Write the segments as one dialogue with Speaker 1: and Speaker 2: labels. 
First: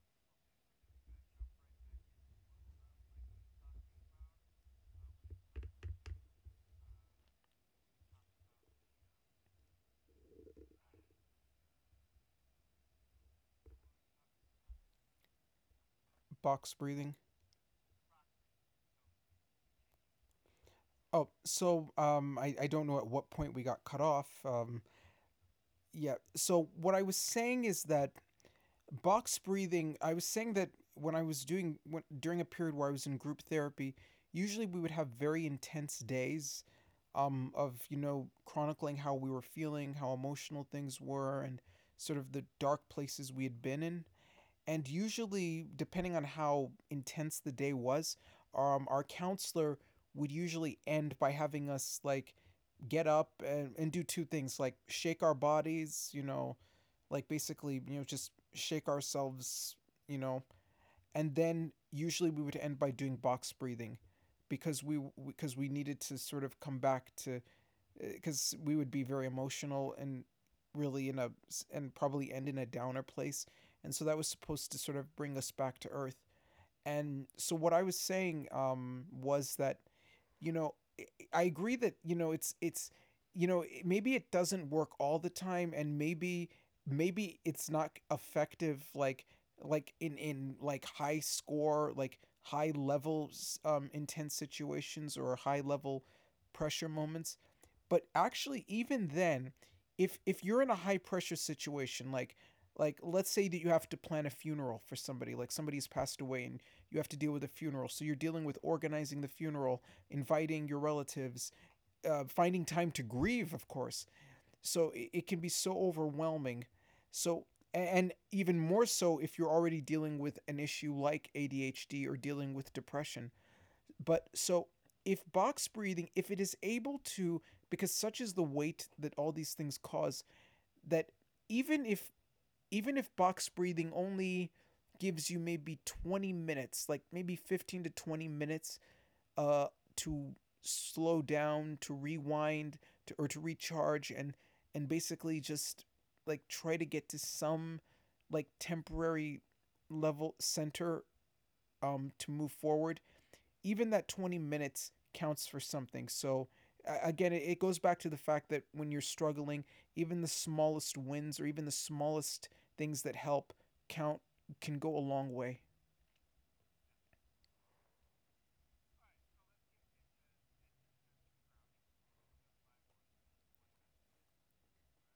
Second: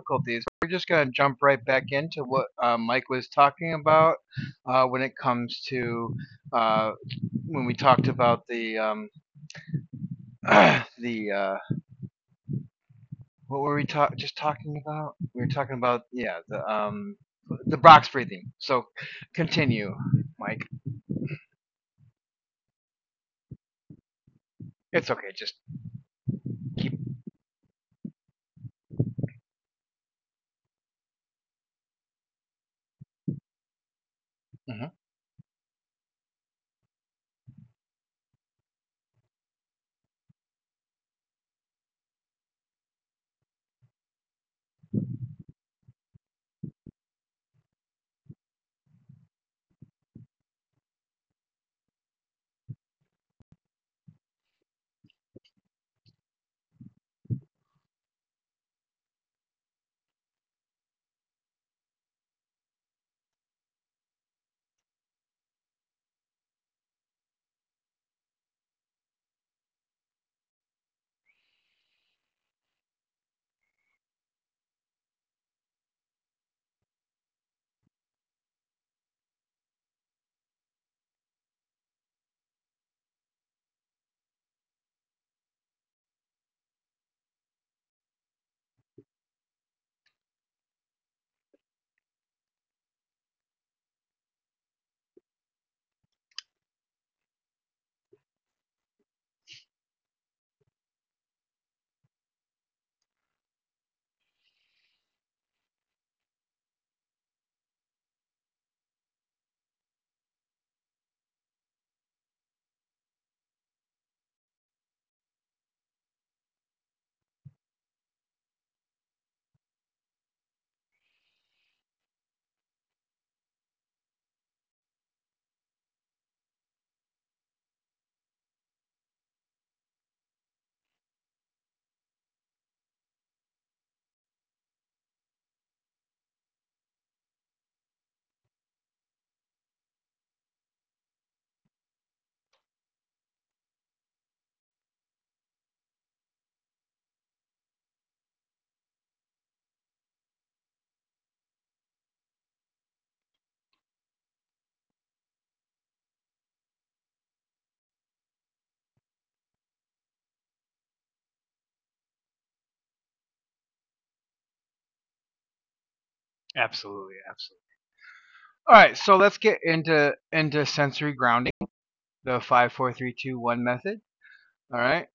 Speaker 1: difficulties. We're just going to jump right back into what Mike was talking about when it comes to uh, when we talked about the the what were we ta- just talking about? We were talking about, yeah,
Speaker 2: Box breathing.
Speaker 1: the box breathing. So continue, Mike.
Speaker 2: Oh, so I don't know at what point we got cut off.
Speaker 1: It's okay. Just
Speaker 2: Yeah. So what
Speaker 1: keep.
Speaker 2: I was saying is that box breathing. I was saying that when I was doing when, during a period where I was in group therapy, usually we
Speaker 1: Mhm.
Speaker 2: would have very intense days, of chronicling how we were feeling, how emotional things were, and sort of the dark places we had been in. And usually depending on how intense the day was our counselor would usually end by having us like get up and do two things, like shake our bodies, like basically just shake ourselves you know and then usually we would end by doing box breathing, because we because we needed to sort of come back to, because we would be very emotional and really in a, and probably end in a downer place, and so that was supposed to sort of bring us back to earth. And so what I was saying, was that, you know I- agree that it's it's maybe it doesn't work all the time, and maybe maybe it's not effective, like in like high score, like high level intense situations or high level pressure moments. But actually, even then, if you're in a high pressure situation, like let's say that you have to plan a funeral for somebody, like somebody's passed away and you have to deal with a funeral, so you're dealing with organizing the funeral, inviting your relatives, finding time to grieve, of course. So it can be so overwhelming. So, and even more so if you're already dealing with an issue like ADHD or dealing with depression. But so, if box breathing, if it is able to, because such is the weight that all these things cause, that even if even if box breathing only gives you maybe 20 minutes, like maybe 15 to 20 minutes, uh, to slow down, to rewind, to, or to recharge, and basically just like try to get to some like temporary level center, to move forward, even that 20 minutes counts for something. So again, it goes back to the fact that when you're struggling, even the smallest wins or even the smallest things that help count, can go a long way.
Speaker 1: Absolutely, absolutely. All right. So let's get into sensory grounding, the five, four, three, two, one method. All right.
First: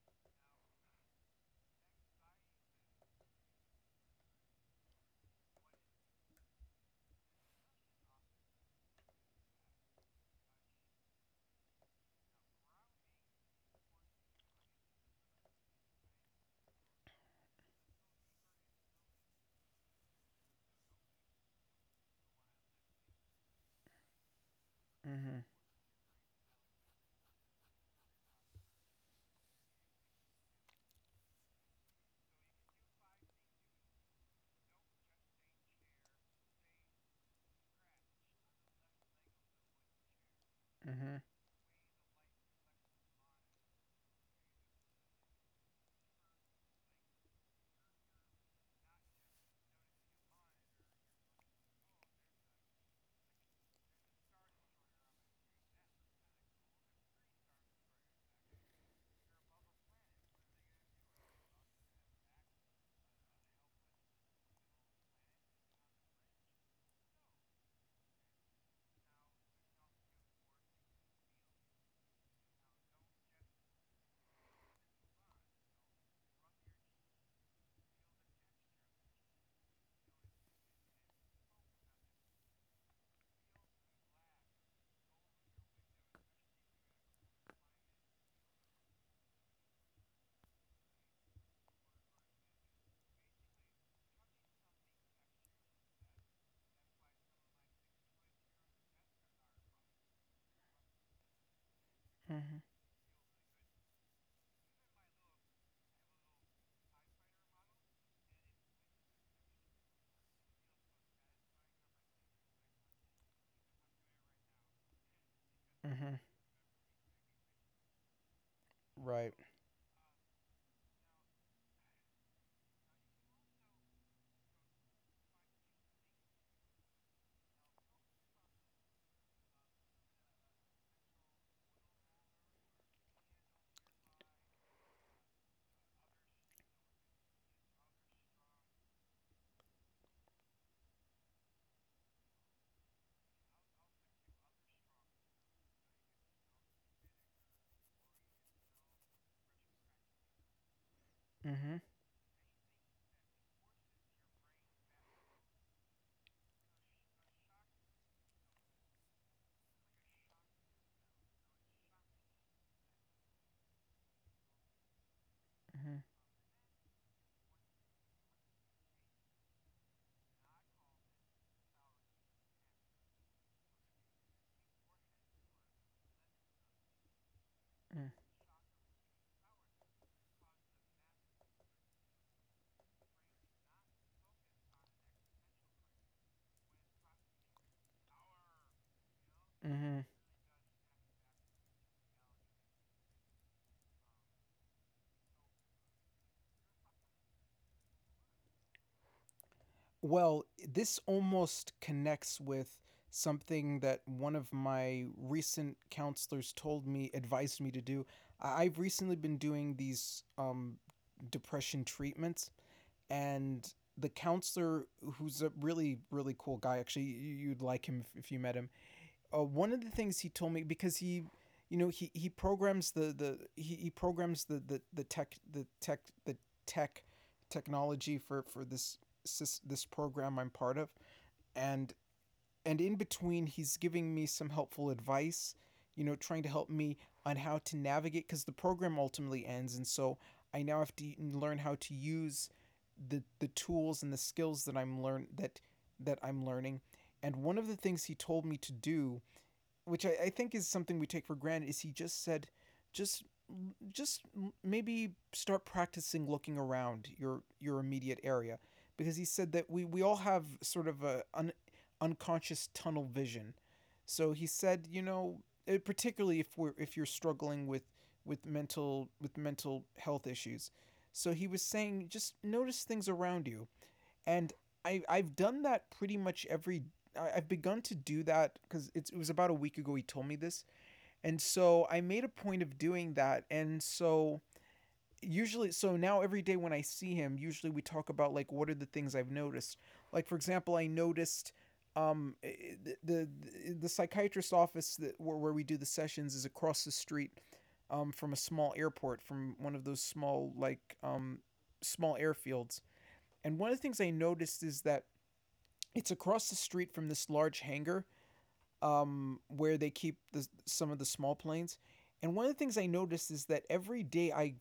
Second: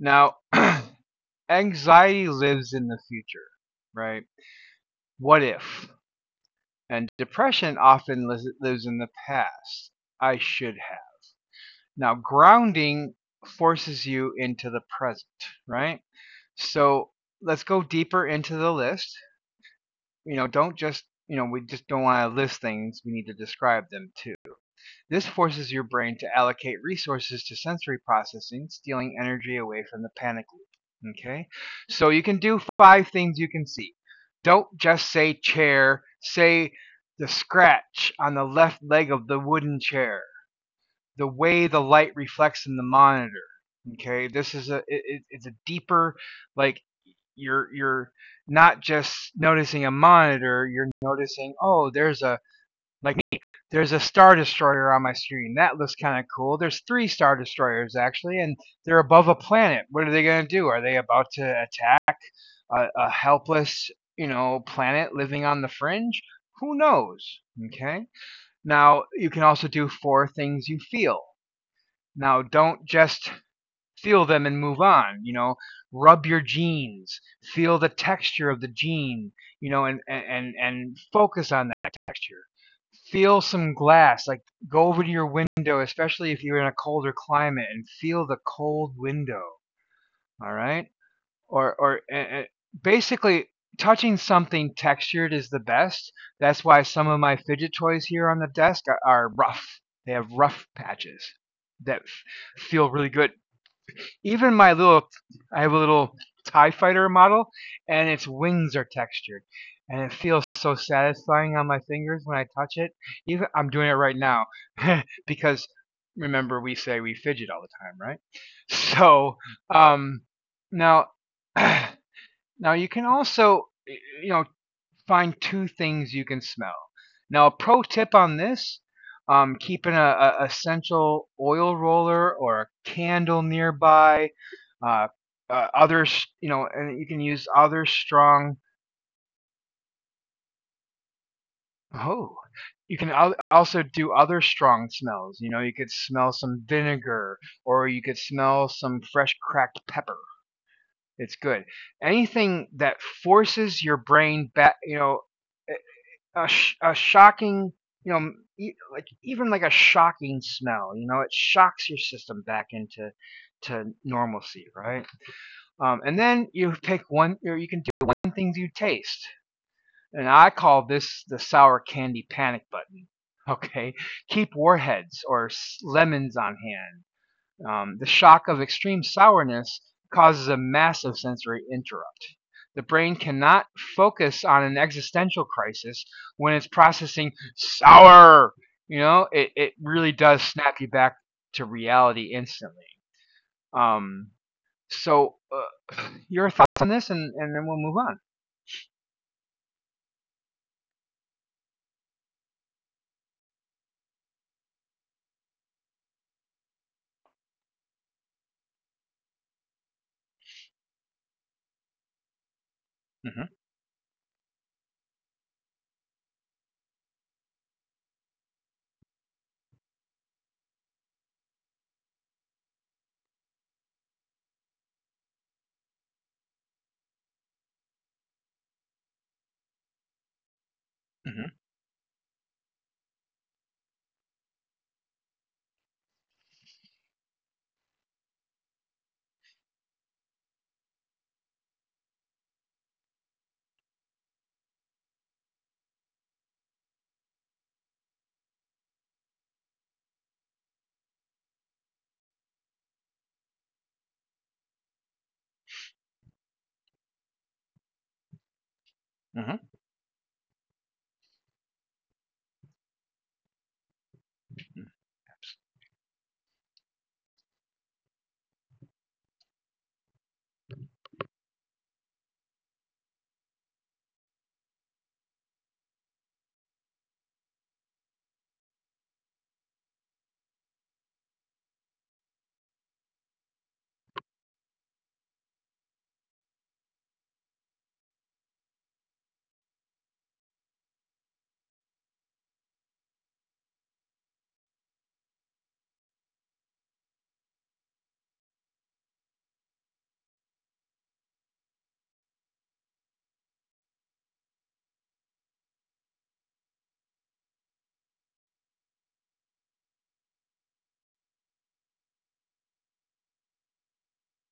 Speaker 1: Now, anxiety lives in the future, right? What if? And depression often lives in the past. I should have. Now, grounding forces you into the present, right? So let's go deeper into the list. You know, don't just, you know, we just don't want to list things. We need to describe them too. This
Speaker 2: Mhm.
Speaker 1: forces your brain to allocate resources to sensory processing, stealing energy away from the panic loop. Okay? So you can do five things you can see. Don't just say chair, say the scratch on the left leg of the wooden chair,
Speaker 2: Mhm.
Speaker 1: the way the light reflects in the monitor. Okay? This is it's a deeper, like, you're not just noticing a monitor, you're noticing, oh, there's a, like me, there's a star destroyer on my screen. That looks kind of cool. There's three-star destroyers actually, and they're above a planet. What are they going to do? Are they about to attack a helpless, you know, planet living on the fringe? Who knows? Okay. Now you can also do four things you feel. Now don't just feel them and move on, you know, rub your jeans, feel the texture of the jean, you know, and focus on that texture. Feel some glass, like, go over to your window, especially if you're in a colder climate, and feel the cold window. All right. or or eh, eh, Basically, touching something textured is the best. That's why some of my fidget toys here on the desk are rough. They have rough patches that
Speaker 2: Mhm.
Speaker 1: feel really good. Even my little, I have a little TIE fighter model, and its wings are textured, and it feels so satisfying on my fingers when I touch it. Even I'm doing it right now because
Speaker 2: Mhm.
Speaker 1: remember we say we fidget all the time, right?
Speaker 2: Right.
Speaker 1: So um, now, now you can also, you know, find two things you can smell. Now, a pro tip on this, keeping a essential oil roller or a candle nearby, uh, other, you know, and you can use other strong. Oh, you can also do other strong smells. You know, you could smell some vinegar or you could smell some fresh cracked pepper. It's good.
Speaker 2: Mhm.
Speaker 1: Anything that forces your brain back, you know, a, a shocking, you know, like even like a shocking smell. You know, it shocks your system back into to normalcy, right?
Speaker 2: Mhm.
Speaker 1: And then you pick one, or you can do one things you taste, and I call this the sour candy panic button. Okay, keep warheads or lemons on hand. The
Speaker 2: Mhm.
Speaker 1: shock of extreme sourness causes a massive sensory interrupt. The brain cannot focus on an existential crisis when it's processing sour. You know, it
Speaker 2: Mhm.
Speaker 1: really does snap you back to reality instantly. Um, so, uh, your thoughts on this, and then we'll move on.
Speaker 2: Well, this almost connects with something that one of my recent counselors told me, advised me to do. I- I've recently been doing these depression treatments,
Speaker 1: Mm
Speaker 2: and the counselor, who's a really, really cool guy, actually, y- you'd like him if you met him. One of the things he told me, because he, he programs the he programs the tech the tech the tech technology for this this program I'm part of.
Speaker 1: hmm. Mm
Speaker 2: and and in between he's giving me some helpful advice, trying to help me on how to navigate, because the program ultimately ends, and so I now have to learn how to use the tools and the skills that I'm learn that that I'm learning. And one of the things he told me to do, which I think is something we take for granted, is he just said, just just maybe start practicing looking around your immediate area, because he
Speaker 1: hmm.
Speaker 2: said
Speaker 1: Mm
Speaker 2: that we all have sort of a un, unconscious tunnel vision. So he said,
Speaker 1: hmm.
Speaker 2: eh, particularly if we're if you're struggling with with mental health issues. So he was saying just notice things around you. And I've done that pretty much every, I- have begun to do that, because it was about a week ago he told me this, and so I made a point of doing that. And so usually, so now every day when I see him, usually we talk about like what are the things I've noticed. Like for example, I noticed um eh, eh, the the psychiatrist office that where we do the sessions is across the street from a small airport, from one of those small like small airfields. And one of the things I noticed is that it's across the street from this large hangar, where they keep some of the small planes. And one of the things I noticed is that every day I,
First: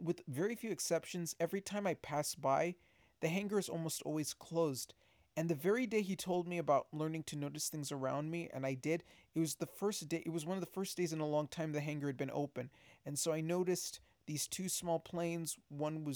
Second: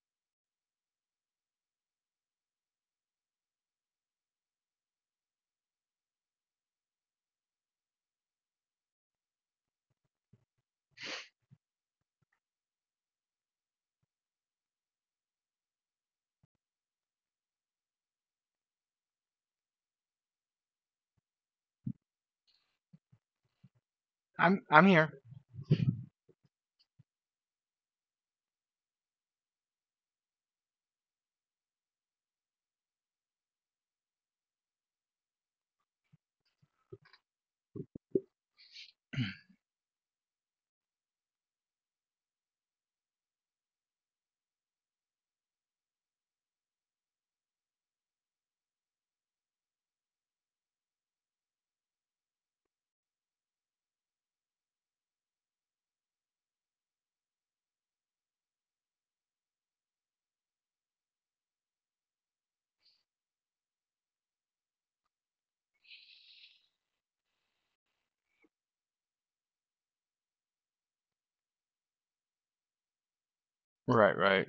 Speaker 2: with very few exceptions, every time I pass by, the hangar is almost always closed. And the very day he told me about learning to notice things around me, and I did, it was the first day, it was one of the first days in a long time the hangar had been open. And so I noticed these two small planes. One was
Speaker 1: I'm here. Right, right.